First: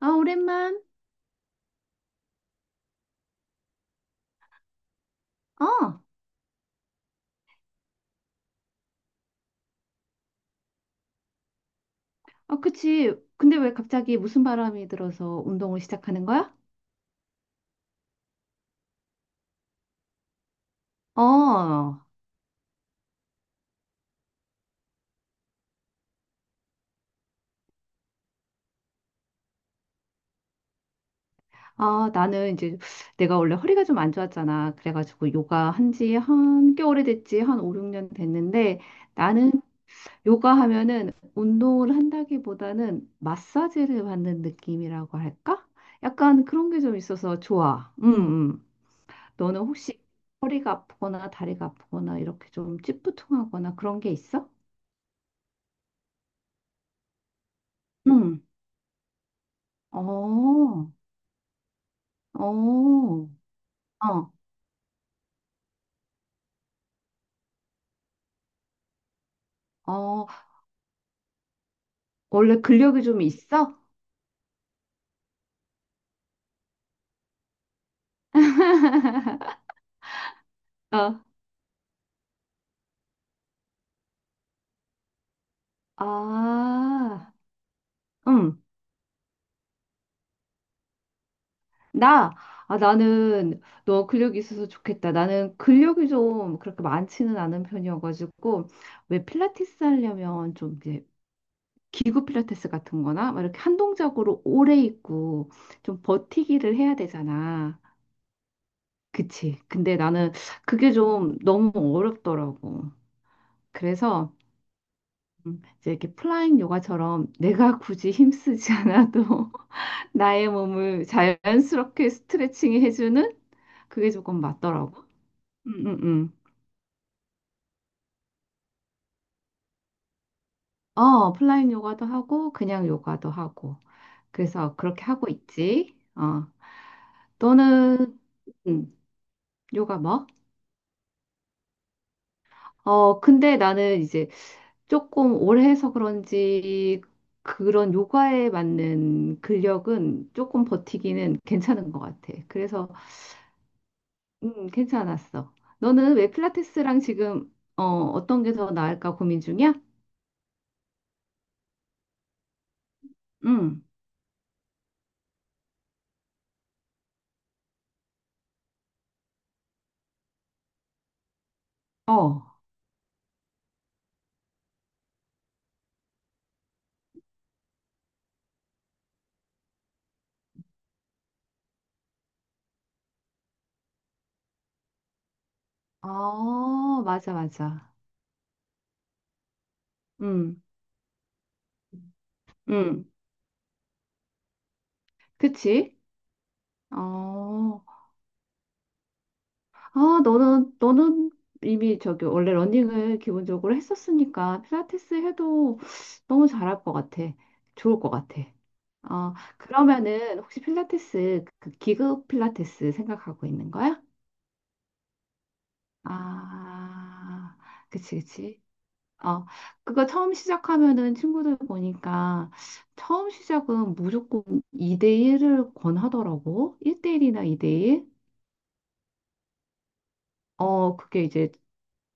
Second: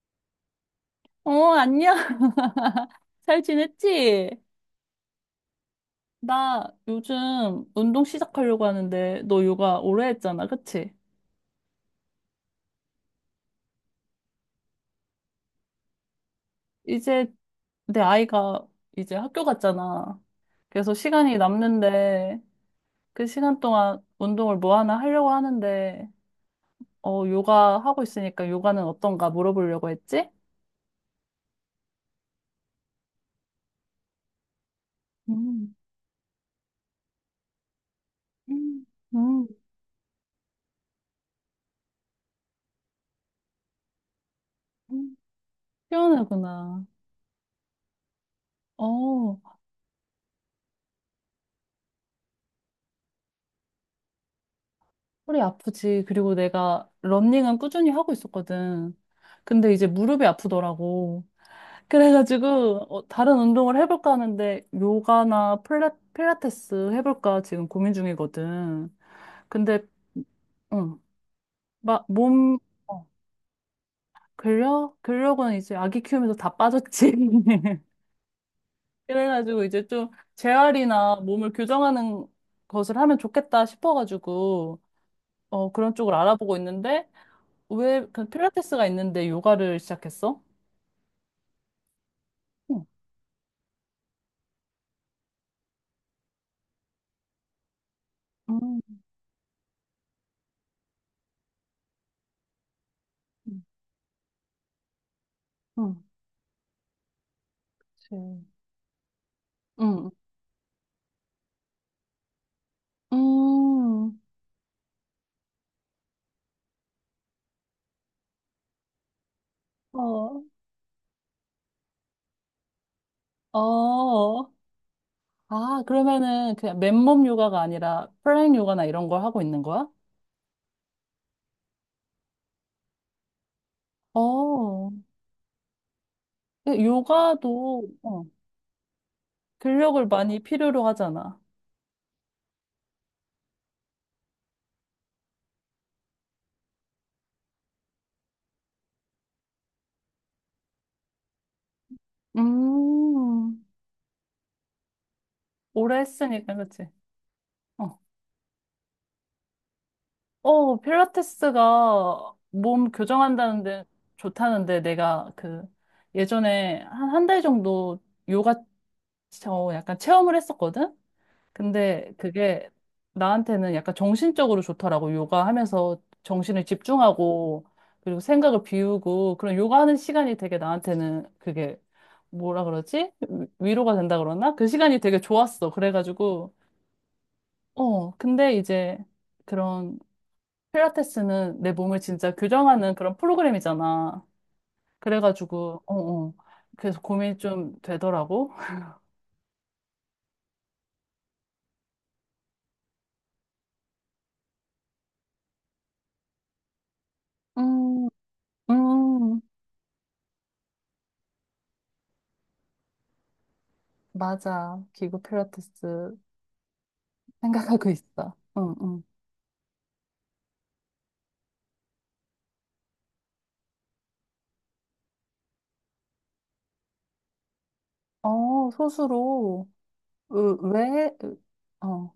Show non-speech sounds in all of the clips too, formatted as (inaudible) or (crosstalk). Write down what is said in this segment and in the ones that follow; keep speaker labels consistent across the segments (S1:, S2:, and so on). S1: 아, 오랜만.
S2: 어, 안녕. (laughs) 잘 지냈지?
S1: 어,
S2: 나 요즘 운동 시작하려고 하는데, 너 요가 오래 했잖아, 그치?
S1: 어, 그치. 근데 왜 갑자기 무슨 바람이 들어서 운동을 시작하는 거야?
S2: 이제 내 아이가 이제 학교 갔잖아. 그래서 시간이
S1: 어,
S2: 남는데, 그 시간 동안 운동을 뭐 하나 하려고 하는데, 요가 하고 있으니까 요가는 어떤가 물어보려고 했지?
S1: 아, 나는 이제 내가 원래 허리가 좀 안 좋았잖아. 그래가지고 요가
S2: 음,
S1: 한지 한 꽤 오래됐지. 한 5, 6년 됐는데
S2: 음, 음,
S1: 나는 요가 하면은 운동을 한다기보다는 마사지를 받는
S2: 음.
S1: 느낌이라고 할까? 약간 그런 게
S2: 시원하구나.
S1: 좀 있어서 좋아.
S2: 어,
S1: 너는 혹시 허리가 아프거나 다리가 아프거나 이렇게 좀 찌뿌둥하거나 그런 게 있어?
S2: 허리 아프지. 그리고 내가 러닝은 꾸준히 하고
S1: 응.
S2: 있었거든. 근데 이제
S1: 어,
S2: 무릎이
S1: 어,
S2: 아프더라고. 그래가지고
S1: 어,
S2: 다른 운동을 해볼까 하는데 요가나 필라테스 해볼까 지금 고민 중이거든. 근데
S1: 어.
S2: 응, 막
S1: 원래 근력이
S2: 어,
S1: 좀 있어?
S2: 근력? 근력은 이제 아기 키우면서 다 빠졌지. (laughs) 그래가지고 이제 좀 재활이나
S1: 어,
S2: 몸을 교정하는 것을 하면 좋겠다 싶어가지고 그런 쪽을 알아보고 있는데
S1: 아,
S2: 왜, 그
S1: 응.
S2: 필라테스가 있는데 요가를 시작했어?
S1: 나,
S2: 응,
S1: 나는 너 근력이 있어서 좋겠다. 나는 근력이 좀 그렇게 많지는 않은 편이어가지고,
S2: 음,
S1: 왜 필라테스 하려면 좀 이제 기구 필라테스 같은 거나 막 이렇게 한 동작으로 오래 있고
S2: 응,
S1: 좀 버티기를 해야 되잖아.
S2: 그치.
S1: 그치. 근데
S2: 응,
S1: 나는 그게 좀 너무 어렵더라고.
S2: 음,
S1: 그래서 이제 이렇게 플라잉 요가처럼 내가 굳이 힘쓰지 않아도 (laughs)
S2: 어,
S1: 나의 몸을 자연스럽게 스트레칭 해주는 그게 조금
S2: 어.
S1: 맞더라고.
S2: 아,
S1: 음, 음, 음.
S2: 그러면은 그냥 맨몸 요가가 아니라 플랭 요가나 이런 걸 하고 있는 거야?
S1: 어, 플라잉 요가도 하고 그냥 요가도 하고. 그래서
S2: 어,
S1: 그렇게 하고 있지. 어,
S2: 근데 요가도
S1: 너는. 음, 요가
S2: 근력을
S1: 뭐?
S2: 많이 필요로 하잖아.
S1: 어, 근데 나는 이제 조금 오래 해서 그런지 그런 요가에 맞는 근력은 조금 버티기는 괜찮은 것 같아. 그래서
S2: 음,
S1: 괜찮았어.
S2: 오래
S1: 너는 왜
S2: 했으니까, 그치?
S1: 필라테스랑 지금
S2: 어.
S1: 어떤 게 더 나을까 고민 중이야?
S2: 필라테스가 몸
S1: 응.
S2: 교정한다는데 좋다는데 내가 그 예전에 한 한달 정도 요가 저 약간 체험을 했었거든? 근데
S1: 어.
S2: 그게 나한테는 약간 정신적으로 좋더라고. 요가 하면서 정신을 집중하고 그리고 생각을 비우고 그런 요가 하는 시간이 되게 나한테는 그게 뭐라 그러지? 위로가 된다 그러나? 그 시간이 되게 좋았어. 그래가지고
S1: 아, 맞아, 맞아.
S2: 근데 이제 그런
S1: 음.
S2: 필라테스는 내 몸을 진짜 교정하는
S1: 음.
S2: 그런 프로그램이잖아. 그래가지고,
S1: 그치?
S2: 어, 어. 그래서 고민이 좀
S1: 어.
S2: 되더라고.
S1: 아, 너는 이미 저기 원래 러닝을 기본적으로 했었으니까 필라테스 해도 너무 잘할 것 같아. 좋을
S2: 음,
S1: 것 같아. 어,
S2: 음,
S1: 그러면은 혹시 필라테스 그 기구 필라테스 생각하고 있는 거야?
S2: 맞아. 기구 필라테스
S1: 아,
S2: 생각하고
S1: 그치,
S2: 있어.
S1: 그치.
S2: 응, 응.
S1: 어, 그거 처음 시작하면은 친구들 보니까 처음 시작은 무조건 2대1을 권하더라고. 1대1이나 2대1.
S2: 소수로, 으,
S1: 어,
S2: 왜,
S1: 그게 이제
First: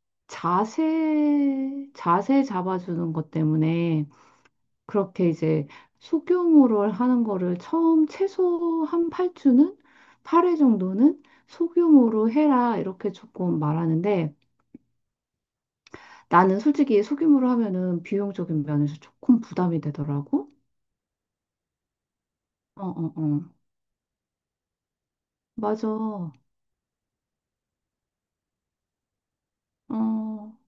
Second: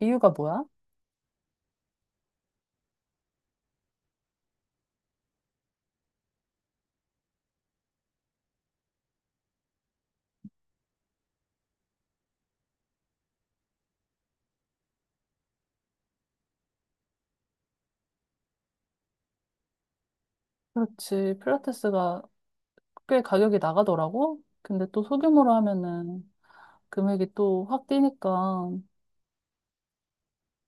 S2: 이유가 뭐야?
S1: 자세 잡아주는 것 때문에 그렇게 이제 소규모를 하는 거를 처음 최소 한 8주는? 팔 회 정도는 소규모로 해라. 이렇게 조금 말하는데 나는 솔직히 소규모로 하면은 비용적인 면에서 조금 부담이 되더라고.
S2: 그렇지. 필라테스가
S1: 어, 어,
S2: 꽤
S1: 어.
S2: 가격이 나가더라고. 근데 또 소규모로
S1: 맞아.
S2: 하면은
S1: 어,
S2: 금액이 또 확 뛰니까.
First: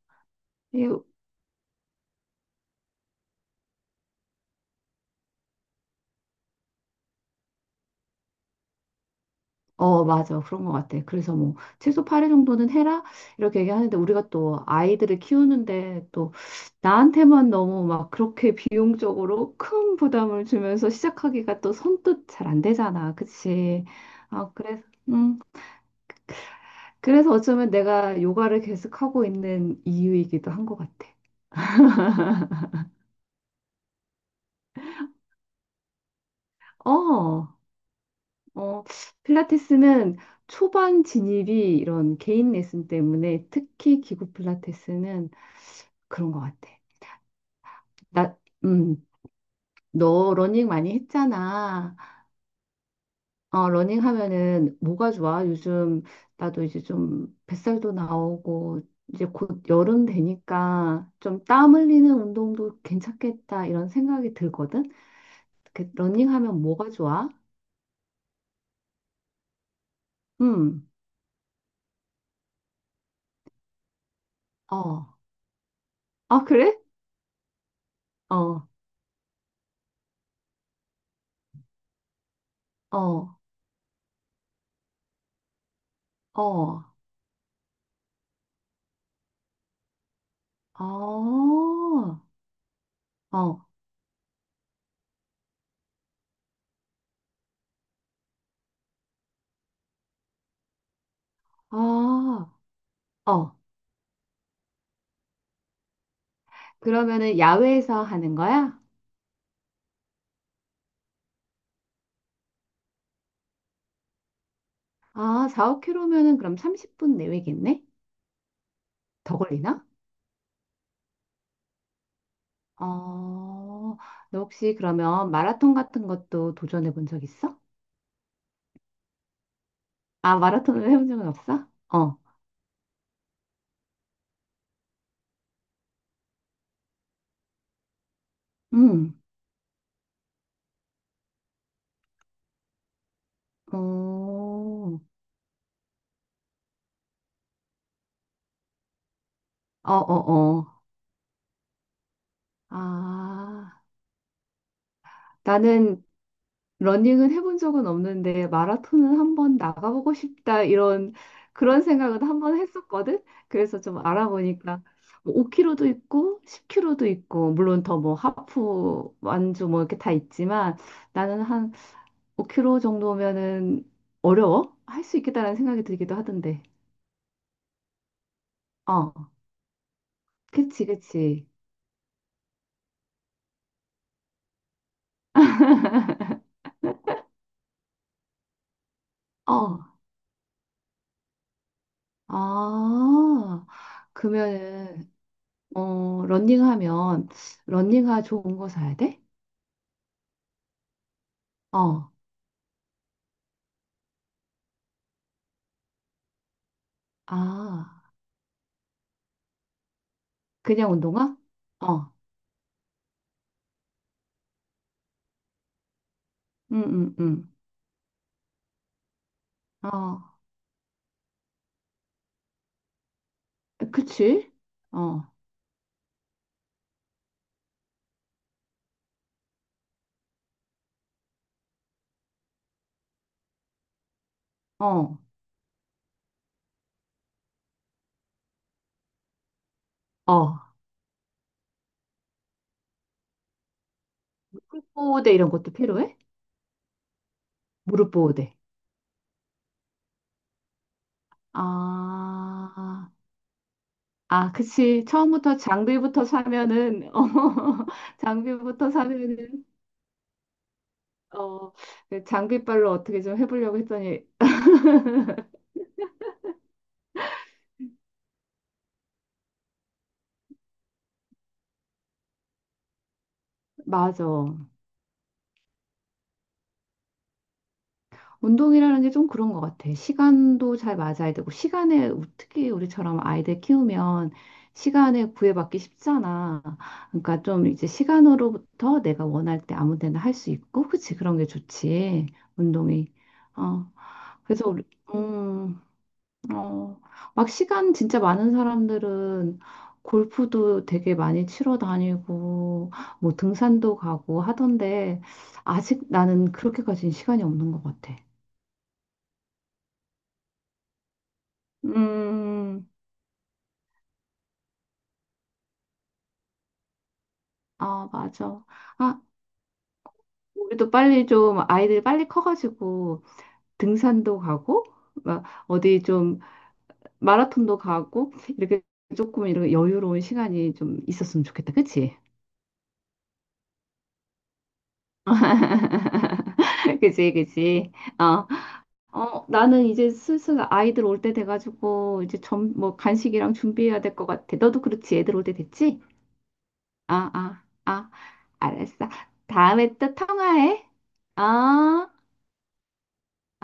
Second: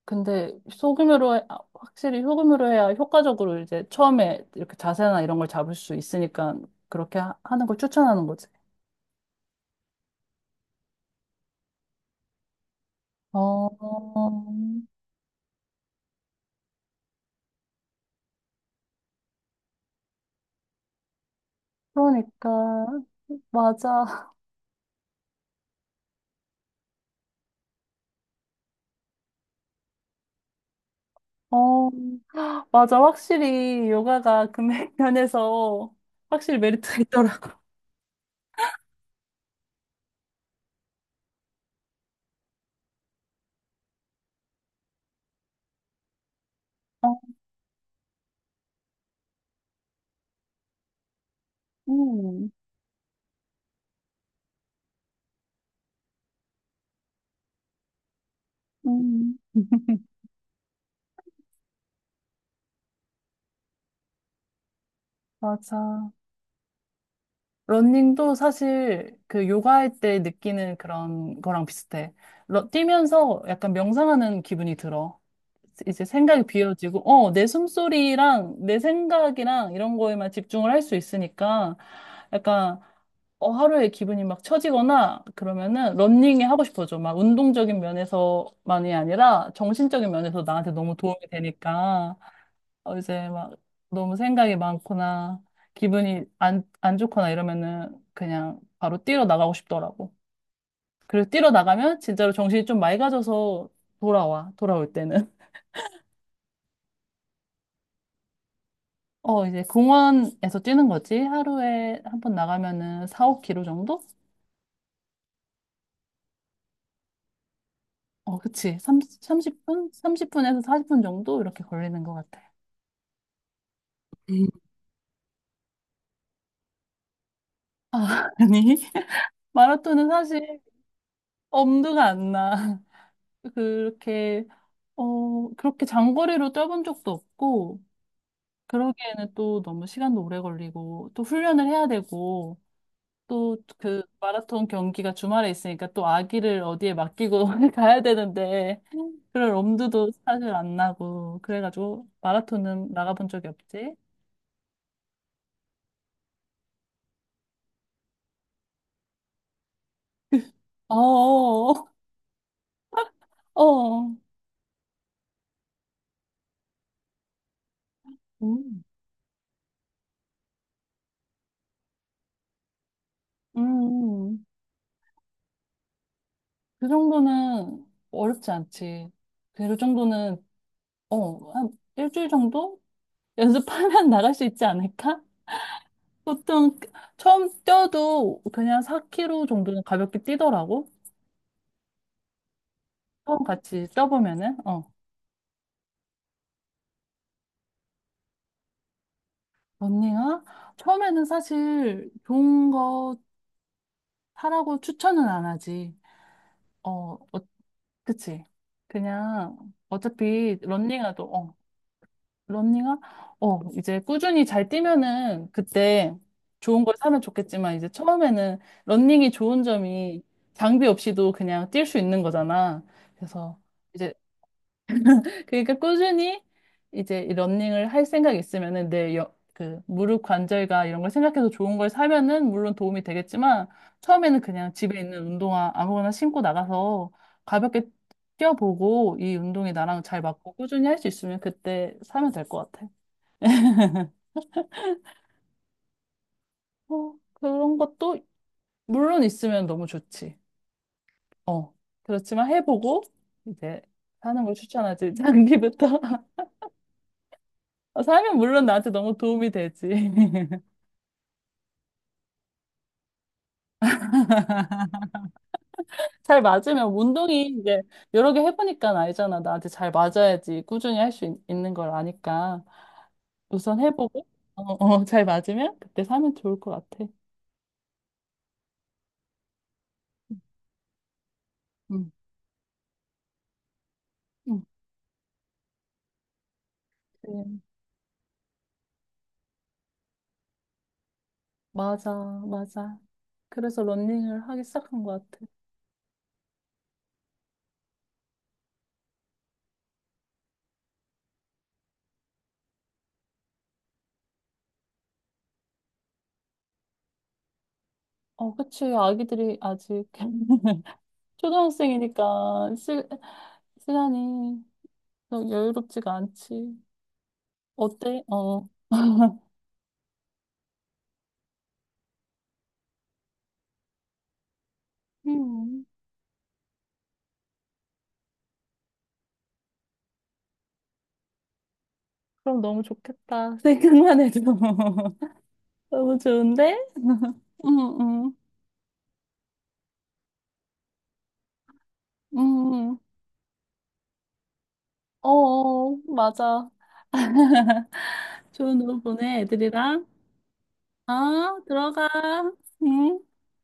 S2: 근데
S1: 이,
S2: 아, 확실히 소금으로 해야 효과적으로 이제 처음에 이렇게 자세나 이런 걸 잡을 수 있으니까 그렇게 하, 는걸 추천하는 거지.
S1: 맞아. 그런 것 같아. 그래서 뭐, 최소 8회 정도는 해라? 이렇게 얘기하는데, 우리가
S2: 어,
S1: 또 아이들을 키우는데, 또 나한테만 너무 막 그렇게 비용적으로 큰 부담을 주면서 시작하기가 또 선뜻 잘 안
S2: 그러니까
S1: 되잖아. 그치?
S2: 맞아.
S1: 아, 음, 그래서 어쩌면 내가 요가를 계속하고 있는 이유이기도 한 것 같아.
S2: 어, 맞아. 확실히 요가가 금액 (laughs) 면에서 확실히 메리트가
S1: 어,
S2: 있더라고.
S1: 어, 필라테스는 초반 진입이 이런 개인 레슨 때문에 특히 기구 필라테스는 그런 것 같아.
S2: 어,
S1: 나, 음, 너 러닝 많이 했잖아.
S2: 음,
S1: 어, 러닝 하면은 뭐가 좋아? 요즘 나도 이제 좀 뱃살도 나오고 이제
S2: 음,
S1: 곧 여름 되니까 좀 땀 흘리는 운동도 괜찮겠다 이런 생각이 들거든. 그
S2: 맞아.
S1: 러닝 하면 뭐가 좋아?
S2: 러닝도 사실 그 요가할 때 느끼는
S1: 음,
S2: 그런 거랑 비슷해. 뛰면서 약간 명상하는 기분이
S1: 어,
S2: 들어. 이제 생각이
S1: 아 그래?
S2: 비워지고, 내 숨소리랑
S1: 어,
S2: 내 생각이랑 이런 거에만 집중을 할 수 있으니까 약간
S1: 어,
S2: 하루에 기분이 막 처지거나 그러면은 러닝이 하고
S1: 어.
S2: 싶어져. 막 운동적인 면에서만이 아니라 정신적인 면에서 나한테 너무 도움이 되니까.
S1: 어,
S2: 이제 막
S1: 어,
S2: 너무 생각이 많거나 기분이 안 좋거나 이러면은 그냥 바로 뛰러 나가고 싶더라고. 그리고 뛰러 나가면 진짜로
S1: 아,
S2: 정신이 좀
S1: 어.
S2: 맑아져서 돌아와, 돌아올 때는. (laughs)
S1: 그러면은 야외에서 하는 거야?
S2: 이제 공원에서 뛰는 거지. 하루에 한 번 나가면은 4, 5 킬로 정도?
S1: 아, 4, 억 k 로면은 그럼 30분 내외겠네?
S2: 어, 그치. 30,
S1: 더
S2: 3
S1: 걸리나?
S2: 분 30분에서 40분 정도? 이렇게 걸리는 것 같아.
S1: 어, 너
S2: 음.
S1: 혹시 그러면 마라톤 같은 것도 도전해 본 적 있어?
S2: 아, (laughs) 아니. 마라톤은
S1: 아,
S2: 사실
S1: 마라톤을 해본 적은 없어?
S2: 엄두가
S1: 어,
S2: 안 나. (laughs) 그렇게 그렇게 장거리로 뛰어본 적도 없고,
S1: 음,
S2: 그러기에는 또 너무 시간도 오래 걸리고, 또 훈련을 해야 되고, 또 그
S1: 어,
S2: 마라톤 경기가 주말에 있으니까 또 아기를 어디에 맡기고 (laughs) 가야 되는데, 그럴
S1: 어,
S2: 엄두도
S1: 어,
S2: 사실
S1: 어.
S2: 안 나고, 그래가지고 마라톤은 나가본 적이
S1: 아,
S2: 없지.
S1: 나는 러닝은 해본 적은 없는데 마라톤은 한번 나가보고 싶다
S2: 어,
S1: 이런
S2: 어,
S1: 그런 생각은 한번 했었거든. 그래서 좀
S2: 어.
S1: 알아보니까 5km도 있고 10km도 있고 물론 더 뭐
S2: 음,
S1: 하프 완주 뭐 이렇게 다 있지만 나는 한 5km 정도면은
S2: 음.
S1: 어려워? 할 수 있겠다라는 생각이 들기도 하던데.
S2: 그 정도는 어렵지 않지.
S1: 어,
S2: 그 정도는,
S1: 그치, 그치.
S2: 한 일주일 정도? 연습하면 (laughs) 나갈 수 있지 않을까? 보통 처음 뛰어도 그냥 4km
S1: 어,
S2: 정도는 가볍게 뛰더라고. 처음
S1: 아,
S2: 같이 뛰어보면은. 어.
S1: 그러면은 러닝하면 러닝화 좋은 거 사야 돼?
S2: 언니가 처음에는 사실
S1: 어,
S2: 좋은 거 사라고 추천은 안 하지. 어, 어
S1: 아.
S2: 그치. 그냥 어차피
S1: 그냥
S2: 런닝화도,
S1: 운동화? 어,
S2: 런닝화? 이제 꾸준히 잘 뛰면은 그때
S1: 응,
S2: 좋은 걸
S1: 응,
S2: 사면
S1: 응.
S2: 좋겠지만 이제 처음에는 런닝이 좋은
S1: 어,
S2: 점이 장비 없이도 그냥 뛸 수 있는 거잖아. 그래서 이제
S1: 그치? 어,
S2: 그러니까 꾸준히 이제 이 러닝을 할 생각 있으면은 내 그 무릎 관절과 이런 걸 생각해서 좋은 걸 사면은 물론 도움이 되겠지만 처음에는 그냥 집에
S1: 어,
S2: 있는 운동화 아무거나 신고 나가서 가볍게 뛰어보고 이 운동이 나랑 잘 맞고
S1: 어.
S2: 꾸준히 할 수 있으면 그때 사면 될 것 같아.
S1: 무릎 보호대 이런 것도 필요해?
S2: 그런
S1: 무릎
S2: 것도
S1: 보호대.
S2: 물론 있으면 너무 좋지. 어. 그렇지만 해보고
S1: 아,
S2: 이제 사는
S1: 아,
S2: 걸
S1: 그치.
S2: 추천하지.
S1: 처음부터
S2: 장기부터.
S1: 장비부터
S2: (laughs)
S1: 사면은, (laughs) 어,
S2: 사면 물론 나한테
S1: 장비부터
S2: 너무 도움이
S1: 사면은,
S2: 되지. (laughs)
S1: 어, 장비빨로 어떻게 좀 해보려고 했더니,
S2: 잘 맞으면 운동이 이제 여러 개 해보니까 알잖아. 나한테 잘 맞아야지 꾸준히 할 수 있는 걸 아니까 우선
S1: 맞아.
S2: 해보고 (laughs) 잘 맞으면 그때 사면 좋을 것 같아.
S1: 운동이라는 게 좀 그런 것 같아. 시간도 잘 맞아야 되고, 시간에,
S2: 응,
S1: 특히 우리처럼 아이들 키우면
S2: 응.
S1: 시간에 구애받기 쉽잖아. 그러니까
S2: 그래.
S1: 좀 이제 시간으로부터 내가 원할 때 아무 데나 할 수 있고, 그치? 그런 게
S2: 맞아,
S1: 좋지.
S2: 맞아.
S1: 운동이.
S2: 그래서
S1: 어,
S2: 런닝을 하기
S1: 그래서 우리,
S2: 시작한 것 같아.
S1: 음, 어, 막 시간 진짜 많은 사람들은 골프도 되게 많이 치러 다니고, 뭐 등산도 가고 하던데, 아직 나는 그렇게까지는 시간이 없는 것 같아.
S2: 어, 그치. 아기들이 아직 (laughs) 초등학생이니까
S1: 음,
S2: 시간이 좀 여유롭지가 않지.
S1: 아,
S2: 어때?
S1: 맞아.
S2: 어.
S1: 아,
S2: (laughs)
S1: 우리도 빨리 좀 아이들이 빨리 커가지고 등산도 가고, 막
S2: 음,
S1: 어디 좀 마라톤도 가고, 이렇게 조금 이런 여유로운 시간이 좀 있었으면 좋겠다. 그치?
S2: 그럼 너무 좋겠다. 생각만 해도. (laughs) 너무 좋은데?
S1: (laughs) 그치,
S2: (laughs) 응,
S1: 그치.
S2: 응,
S1: 어, 어, 나는 이제 슬슬 아이들 올 때 돼가지고 이제 뭐
S2: 응.
S1: 간식이랑 준비해야 될 것 같아. 너도 그렇지?
S2: 어,
S1: 애들 올 때
S2: 어,
S1: 됐지?
S2: 맞아.
S1: 아, 아,
S2: (laughs)
S1: 아,
S2: 좋은 오후
S1: 알았어.
S2: 보내,
S1: 다음에
S2: 애들이랑.
S1: 또 통화해.
S2: 어, 들어가.
S1: 어?
S2: 응.